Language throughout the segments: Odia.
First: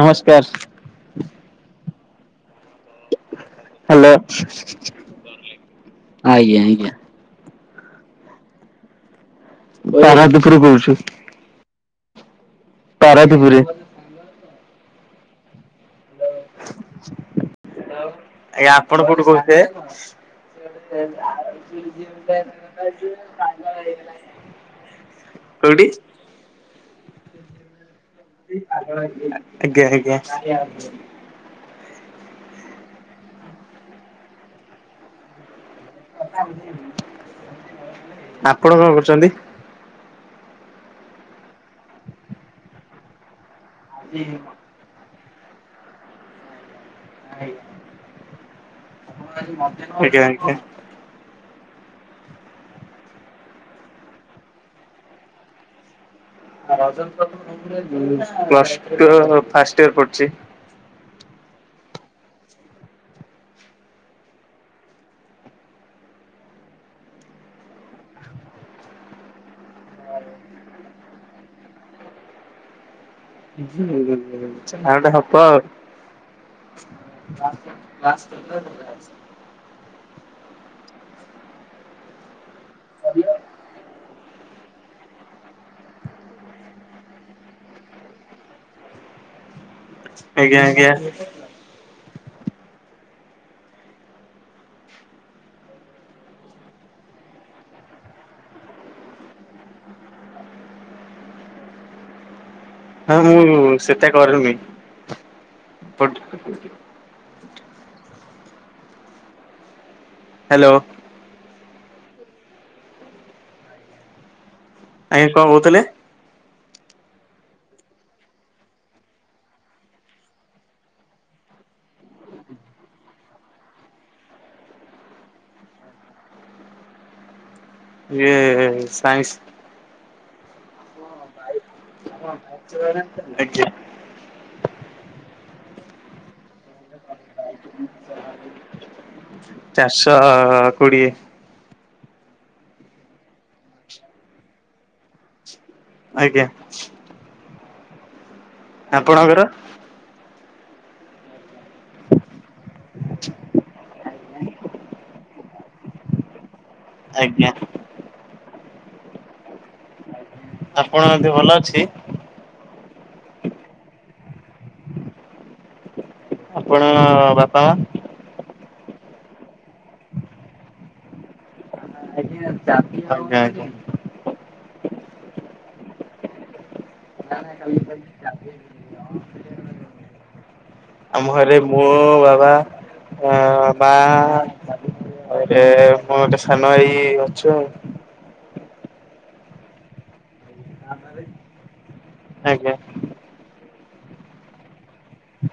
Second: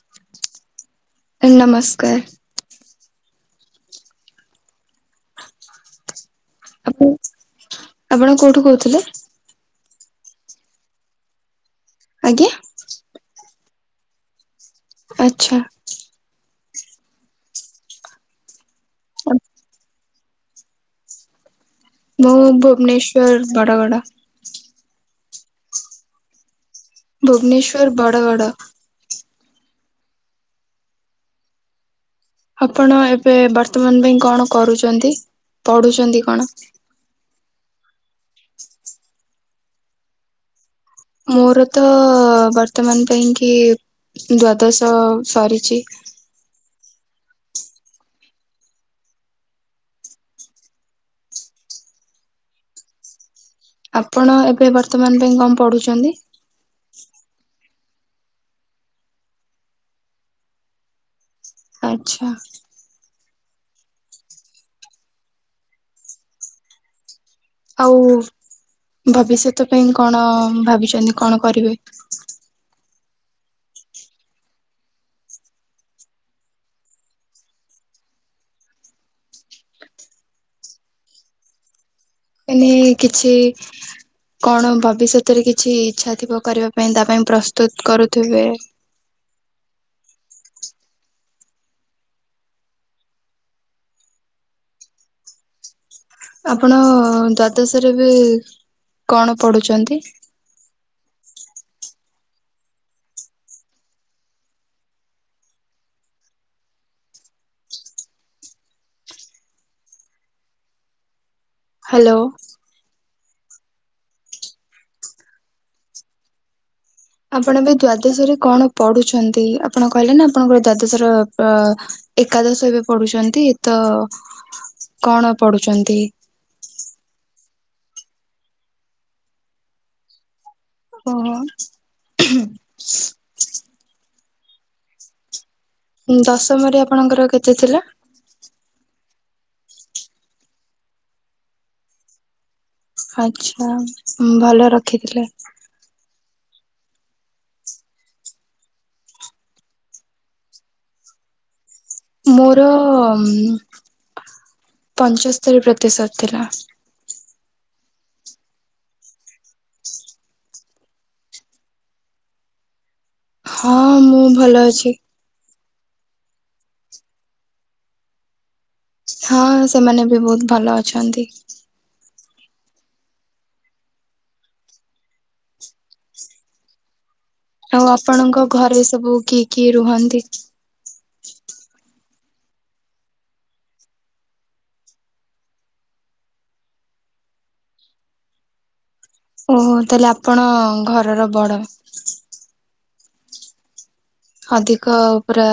ନମସ୍କାର। ନମସ୍କାର। ହ୍ୟାଲୋ ଆଜ୍ଞା ଆଜ୍ଞା। ଆପଣ ଆପଣ କୋଉଠୁ କହୁଥିଲେ। ପାରାଦ୍ଵୀପ ରୁ କୋହୁଛି। ଆଜ୍ଞା। ପାରାଦ୍ଵୀପରେ। ଆଚ୍ଛା। ଆଜ୍ଞା ଆପଣ କୋଉଠୁ କହୁଥିଲେ। ମୁଁ ଭୁବନେଶ୍ଵର ବଡଗଡ [unintelligible] [unintelligible] କୋଉଠି ଭୁବନେଶ୍ୱର ବଡ଼ଗଡ଼। [unintelligible] ଆଜ୍ଞା ଆଜ୍ଞା। ଆପଣ ଏବେ ବର୍ତ୍ତମାନ ପାଇଁ କଣ କରୁଚନ୍ତି ପଢୁଛନ୍ତି କଣ ଆପଣ କଁ କରୁଚନ୍ତି। ମୋରୋ ତ ବର୍ତ୍ତମାନ ପାଇଁ କି ଦ୍ଵାଦଶ ସରିଚି। [unintelligible] ଆଜ୍ଞା ଆଜ୍ଞା। ଆପଣ ଏବେ ବର୍ତ୍ତମାନ ପାଇଁ କଁ ପଢ଼ୁଚନ୍ତି। [unintelligible] ମୁଁ ପ୍ଲସ ଟୁ ଫାର୍ଷ୍ଟ ଇୟର ପଢ଼ୁଚି। ଆଚ୍ଛା। ଆଉ ଭବିଷ୍ୟତ ପାଇଁ କଣ ଭାବିଚନ୍ତି କଣ କରିବେ। [unintelligible] ଯାହା ଗୋଟେ ହବ ଆଉ। [unintelligible] ହେନେ କିଛି କଣ ଭବିଷ୍ୟ ତରେ କିଛି ଇଚ୍ଛା ଥିବ କରିବା ପାଇଁ ତା ପାଇଁ ପ୍ରସ୍ତୁତ କରୁଥୁବେ। ଆଜ୍ଞା ଆଜ୍ଞା। ଆପଣ ଦ୍ଵାଦଶରେ ଏବେ କଣ ପଢୁଚନ୍ତି। ହାଁ ମୁଁ ସେଟା କରୁନି ବଟ୍ ହାଲୋ। ହାଲୋ। ଆଜ୍ଞା କଁ କୋହୁଥୁଲେ। ଆପଣ ଏବେ ଦ୍ଵାଦଶ ରେ କଣ ପଢୁଛନ୍ତି ଆପଣ କହିଲେ ନା ଆପଣଙ୍କର ଦ୍ଵାଦଶର ପ ଏକାଦଶ ଏବେ ପଢୁଛନ୍ତି ତ କଣ ପଢୁଚନ୍ତି? ଇଏ ସାଇଶ୍ ଓହୋ [unintelligible] ଆଜ୍ଞା। ଦଶମରେ ଆପଣଙ୍କର କେତେ ଥିଲା? ଚାରିଶ କୋଡିଏ। ଆଚ୍ଛା ଭଲ ରଖିଥିଲେ। ଆଜ୍ଞା। ଆପଣଙ୍କର। ମୋରୋ ଉଁ ପଞ୍ଚସ୍ତୋରୀ ପ୍ରତିଶତ ଥିଲା। ଆଜ୍ଞା। ଆପଣଙ୍କ ଦେହ ଭଲ ଅଛି। ହଁ ମୁଁ ଭଲ ଅଛି। ଆପଣ ବାପା ମା ହଁ ସେମାନେ ବି ବୋହୁତ ଭଲ ଅଛନ୍ତି। [unintelligible] ଆଜ୍ଞା ଆଜ୍ଞା। ଆଉ ଆପଣଙ୍କ ଘରେ ସବୁ କିଏ କିଏ ରୁହନ୍ତି। ଆମ ଘରେ ମୋ ବାବା ଏଁ ମା ଆଉ ଗୋଟେ ମୋ ଗୋଟେ ସାନ ଭାଇ ଅଛୁ ଆଉ। ଓହୋ ତାହେଲେ ଆପଣ ଘରର ବଡ। ଆଜ୍ଞା। ଅଧିକ ପୁରା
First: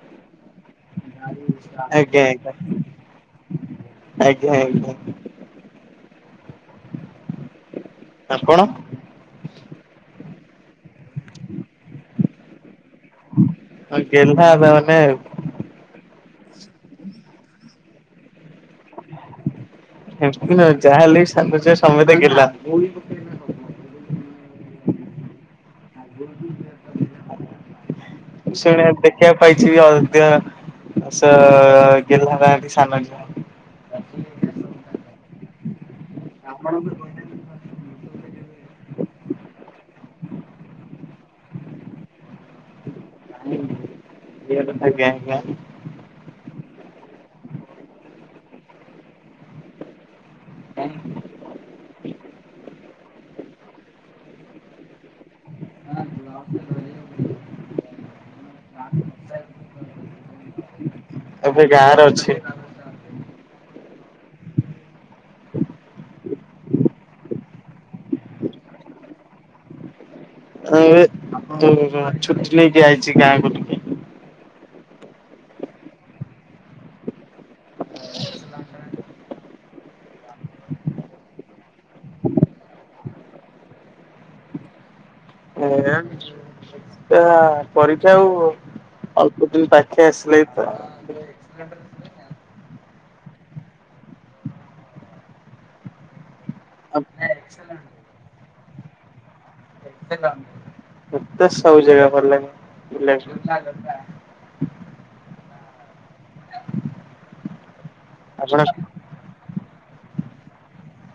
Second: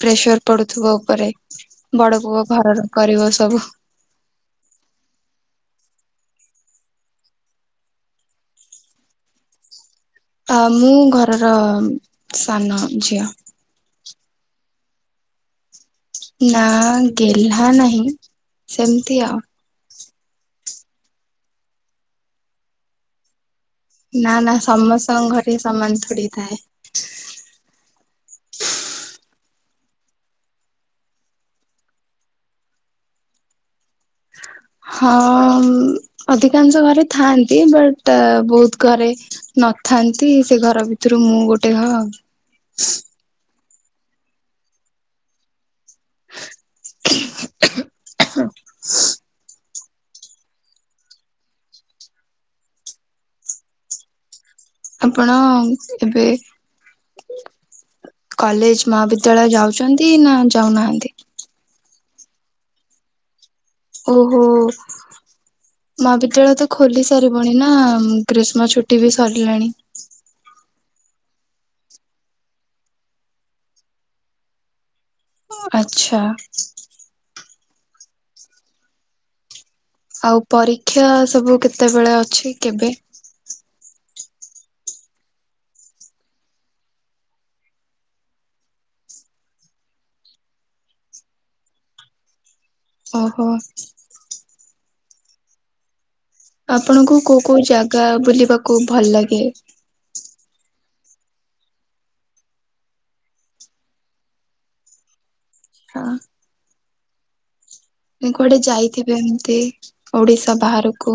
ପ୍ରେସର ପଡୁଥୁବ ଓପୋରେ। ଆଜ୍ଞା ବଡ ଆଜ୍ଞା ପୁଅ ଘରର କରିବ ସବୁ। ଆଜ୍ଞା ଆଜ୍ଞା। ଆପଣ? ଆ ମୁଁ ଘରର ସାନ ଝିଅ। ହଁ ଗେହ୍ଲା ଏବେ ମାନେ ଆଉ। ନାଁ ଗେହ୍ଲା ନାହିଁ ସେମତି ଆଉ। ଏମତି ନୁହଁ ଯାହା ହେଲେ ବି ସାନ ଛୁଆ ସମତେ ଗେହ୍ଲା। ନାଁ ନାଁ ସମସ୍ତଙ୍କ ଘରେ ସମାନ ଥୋଡି [unintelligible] [inaudible] ଶୁଣିବା ଦେଖିବା କୁ ପାଇଚି ବି ଅଧିକା [unintelligible] ଗେହ୍ଲା ରୁହନ୍ତି ସାନ ଝିଅ। ହଁ ଅଧିକାଂଶ ଘରେ ଥାଆନ୍ତି। ବଟ ତ ବହୁତ ଘରେ ନଥାନ୍ତି। ସେ ଘର ଭିତରୁ ମୁଁ ଗୋଟେ ଘ [inaudible] [unintelligible] [inaudible] [inaudible] ଆପଣ ଏବେ କଲେଜ ମହାବିଦ୍ୟାଳୟ ଯାଉଛନ୍ତି ନା ଯାଉନାହାନ୍ତି? ଏବେ ଗାଁରେ ଅଛି। ଓହୋ। [inaudible] ମହାବିଦ୍ୟାଳୟ ତ ଖୋଲିସାରିବଣି ନା ଗ୍ରୀଷ୍ମ ଛୁଟି ବି ସରିଲାଣି। ତ ଏବେ ତ ଛୁଟି ନେଇକି ଆଇଚି ଗାଁ କୁ ଟିକେ। ଆଚ୍ଛା। [unintelligible] ଆଉ ପରୀକ୍ଷା ସବୁ କେତେବେଳେ ଅଛି କେବେ? [unintelligible] ଆ ପରୀକ୍ଷା ଆଉ ଅଳ୍ପ ଦିନ ପାଖେଇ ଆସିଲାଣି ପା। [unintelligible] ଓହୋ। ଆ ଆପଣଙ୍କୁ କୋଉ କୋଉ ଜାଗା ବୁଲିବାକୁ ଭଲ ଲାଗେ? ମତେ ସବୁ ଜାଗା ଭଲ ଲାଗେ ବୁଲିବାକୁ। ହଁ। କୁଆଡେ ହଁ ଯାଇଥିବେ ଏମତି। ଓଡ଼ିଶା ବାହାରକୁ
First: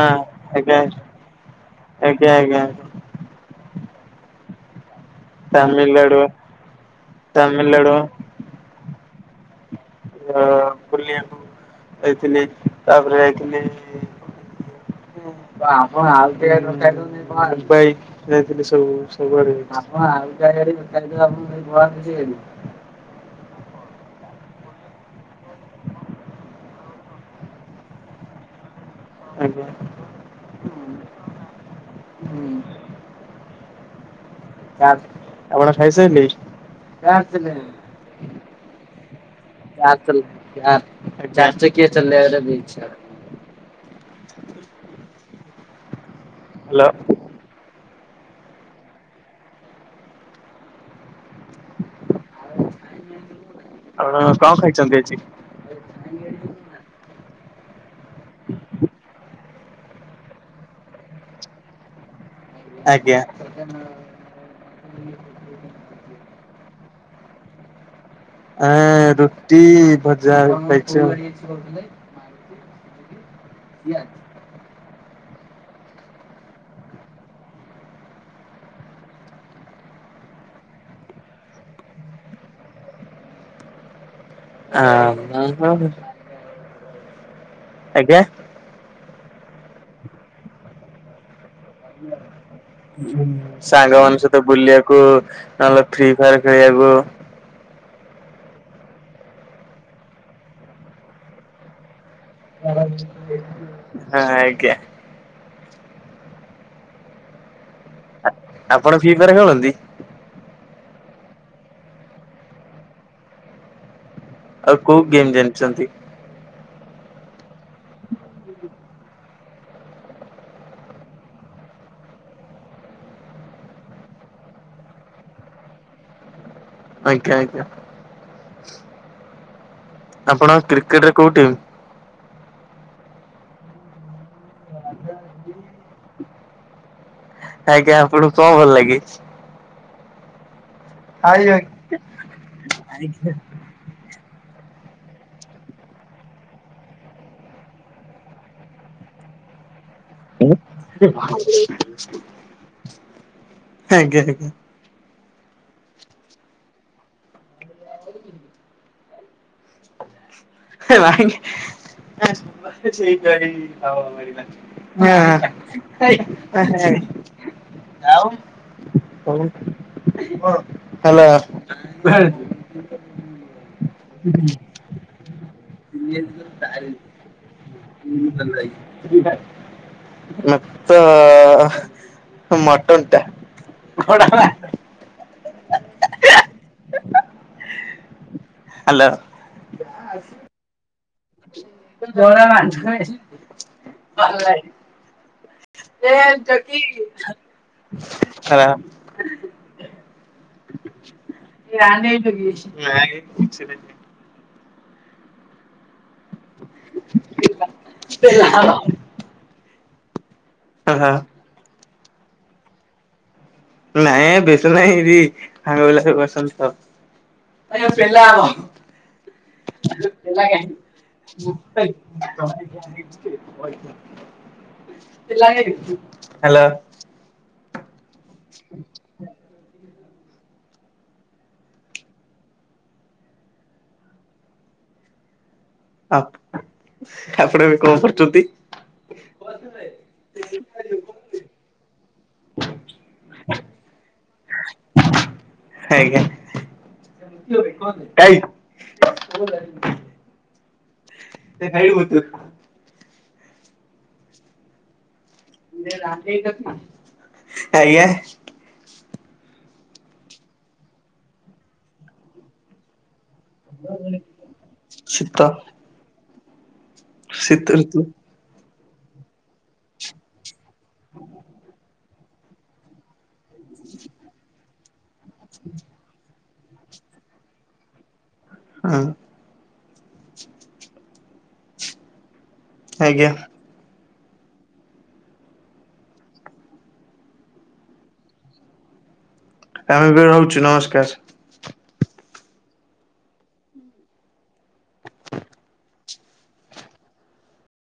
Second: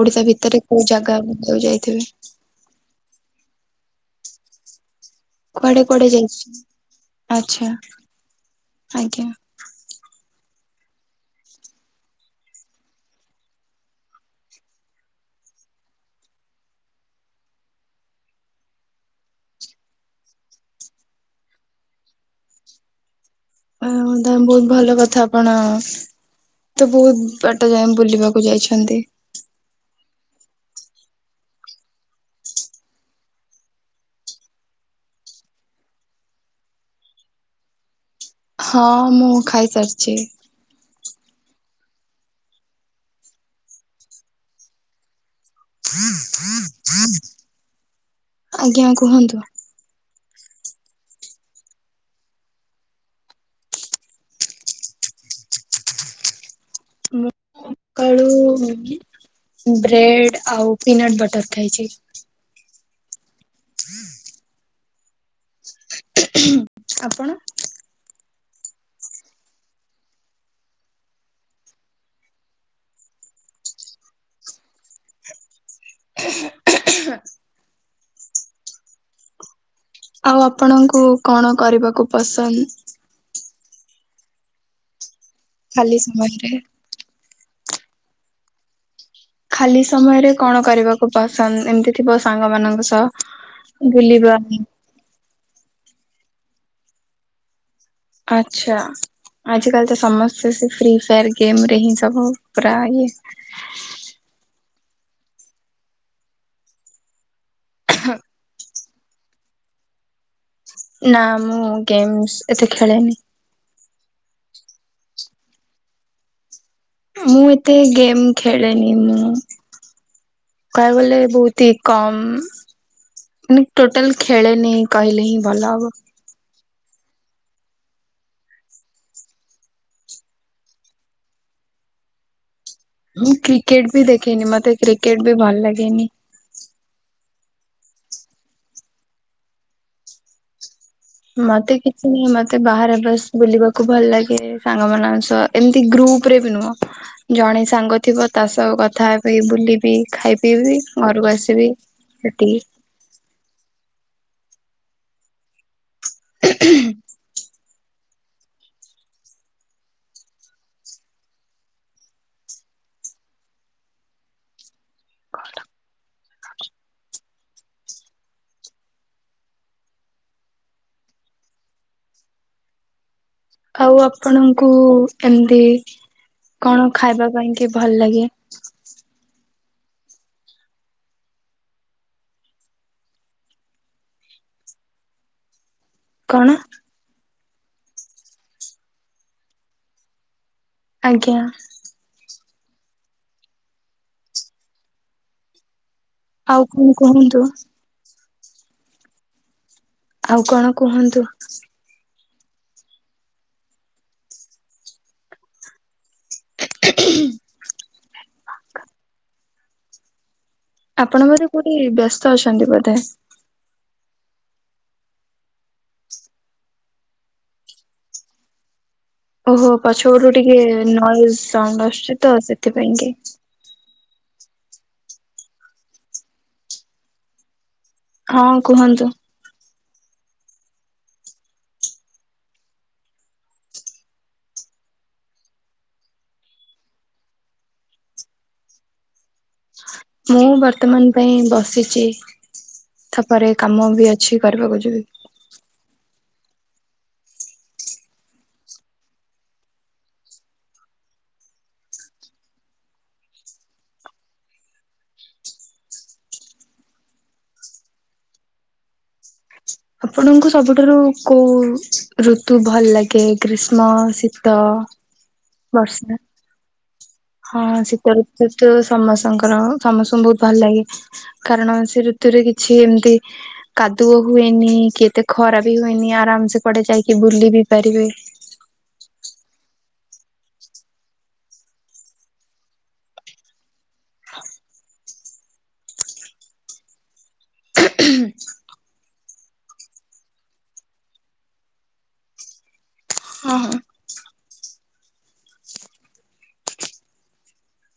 ଓଡ଼ିଶା ଭିତରେ ଆଜ୍ଞା କେଉଁ ଜାଗା କୁ ଯାଇଥିବେ। ଆଜ୍ଞା ଆଜ୍ଞା। କୁଆଡେ କୁଆଡେ ତାମିଲନାଡୁ ଯାଇଚ? ଆଛା। ତାମିଲନାଡୁ ଆଜ୍ଞା। ଅ ବୁଲିବାକୁ ଯାଇଥିଲି। ତାପରେ ଯାଇଥିଲି। [unintelligible] ଯାଇଥିଲି ସବୁ। ସବୁଆଡ଼େ ଯାଇଥିଲି। [unintelligible] ବହୁତ ଭଲ କଥା ଆପଣ ତ ବହୁତ ବାଟ ଯାଏ ବୁଲିବାକୁ ଯାଇଛନ୍ତି। ଆଜ୍ଞା। ଆପଣ ଖାଇସାରିଲେଣି? ହଁ ମୁଁ ଖାଇସାରିଚି। ଚାରି ଚକିଆ ଚଲେଇବାକୁ ଇଚ୍ଛା। ହ୍ୟାଲୋ ଆଜ୍ଞା କୁହନ୍ତୁ। ଆଣ କଣ ଖାଇଛନ୍ତି ଆଜି? ସକାଳୁ ହ [inaudible] ବ୍ରେଡ ଆଉ ପିନଟ୍ ବଟର ଖାଇଛି। ଆଜ୍ଞା [inaudible] ହୁଁ ଆପଣ ଆ ରୁଟି ଭଜା ଖାଇଛ ୟା [inaudible] ଆଉ ଆପଣଙ୍କୁ କଣ କରିବାକୁ ପସନ୍ଦ? ହଁ [inaudible] ଖାଲି ସମୟରେ [inaudible] ଆଜ୍ଞା ଖାଲି ସମୟରେ କଣ କରିବାକୁ ପସନ୍ଦ ଏମ ସାଙ୍ଗମାନଙ୍କ ବୁଲିବା ସହିତ ବୁଲିଆ କୁ ନହେଲେ ଫ୍ରି ଫାୟାର ଖେଳିଆକୁ ଆଚ୍ଛା ଆଜିକାଲି ତ ସମସ୍ତେ ସେ ଫ୍ରିଫାୟାର ଗେମ୍ ରେ ହିଁ ସବୁ ପୁରା ହଁ ଇଏ। ଆଜ୍ଞା। ଆପଣ ଫ୍ରିଫାୟାର ଖେଳନ୍ତି? ନା ମୁଁ ଗେମସ୍ ଏତେ ଖେଳେନି। ଆଉ କୋଉ ଗେମ୍ ଜାଣିଛନ୍ତି? ମୁଁ ଏତେ ଗେମ୍ ଖେଳେନି ମୁଁ କହିଆକୁ ଗଲେ ବହୁତ ହି କମ୍ ମାନେ ଟୋଟାଲ ଖେଳେନି କହିଲେ ହିଁ ଭଲ ହବ। ଆଜ୍ଞା ଆଜ୍ଞା ଆପଣ କ୍ରିକେଟରେ କୋଉ ଟିମ୍? ମୁଁ କ୍ରିକେଟ ବି ଦେଖେନି ମତେ କ୍ରିକେଟ ବି ଭଲ ଲାଗେନି। ଆଜ୍ଞା ଆପଣଙ୍କୁ କଣ ଭଲ ଲାଗେ? ଆଜ୍ଞା ମତେ କିଛି ନୁହଁ ମତେ ବାହାରେ ବାସ୍ ବୁଲିବା କୁଭଲ ଲାଗେ ସାଙ୍ଗମାନଙ୍କ ସହ ଏମତି ଗ୍ରୁପରେ ବି ନୁହଁ। ଜଣେ ସାଙ୍ଗ ଥିବ ତା ସହ କଥା ହେବି ବୁଲିବି ଖାଇ ପିଇବି ଘରକୁ ଆସିବି ସେତିକି ଆଜ୍ଞା ଆଜ୍ଞା ହେ ଭାଇ [inaudible] ହଁ ହଁ ଆଉ ହାଲୋ [inaudible] ଆଉ ଆପଣଙ୍କୁ ଏମତି କଣ ଖାଇବା ପାଇଁ କି ଭଲ ଲାଗେ? ମ ତ ମଟନ ଟା କଣ? ହାଲୋ ଆଜ୍ଞା ଜଣା [inaudible] ଆଉ କଣ କୁହନ୍ତୁ [inaudible] ଆଉ କଣ କୁହନ୍ତୁ? [inaudible] [inaudible] ହଁ ଆପଣ ବୋଧେ କୋଉଠି ବ୍ୟସ୍ତ ଅଛନ୍ତି ବୋଧେ? ନାଇଁ ବେଶ ନାହିଁ ଏଇଠି ସାଙ୍ଗପିଲା ସବୁ ବସିସନ୍ତି ତ ଆଜ୍ଞା ପେଲା ହବ। ଓ ହୋ ପଛପଟରୁ ଟିକିଏ ନଏଜ୍ ସାଉଣ୍ଡ ଆସୁଛି ତ ସେଥିପାଇଁ କି। ହାଲୋ। ହଁ କୁହନ୍ତୁ। ଆ ଆପଣ ଏବେ କଣ କରୁଛନ୍ତି? [inaudible] ମୁଁ ବର୍ତ୍ତମାନ ପାଇଁ ବସିଚି ତାପରେ କାମ ବି ଅଛି କରିବାକୁ ଯିବି। ଆଜ୍ଞା କାଇଁ। [unintelligible] ଆଜ୍ଞା। ଆପଣଙ୍କୁ ସବୁଠାରୁ କୋଉ ଋତୁ ଭଲ ଲାଗେ? କେ ଗ୍ରୀଷ୍ମ, ଶୀତ, ଶୀତ ବର୍ଷା। ହଁ ଶୀତ ଋତୁ ତୁ ସମସ୍ତଙ୍କର ସମସ୍ତଙ୍କୁ ବହୁତ ଭଲ ଲାଗେ। କାରଣ ସେ ଋତୁରେ କିଛି ଏମିତି କାଦୁଅ ହୁଏନି କିତ ଖରା ବି ହୁଏନି ଆରାମ ସେ କୁଆଡେ ଯାଇକି ବୁଲି ବି ପାରିବେ। ହଁ। ଆଜ୍ଞା। [inaudible] [unintelligible] ଆମେ ବି ରହୁଛୁ ନମସ୍କାର। ହଁ ହଁ।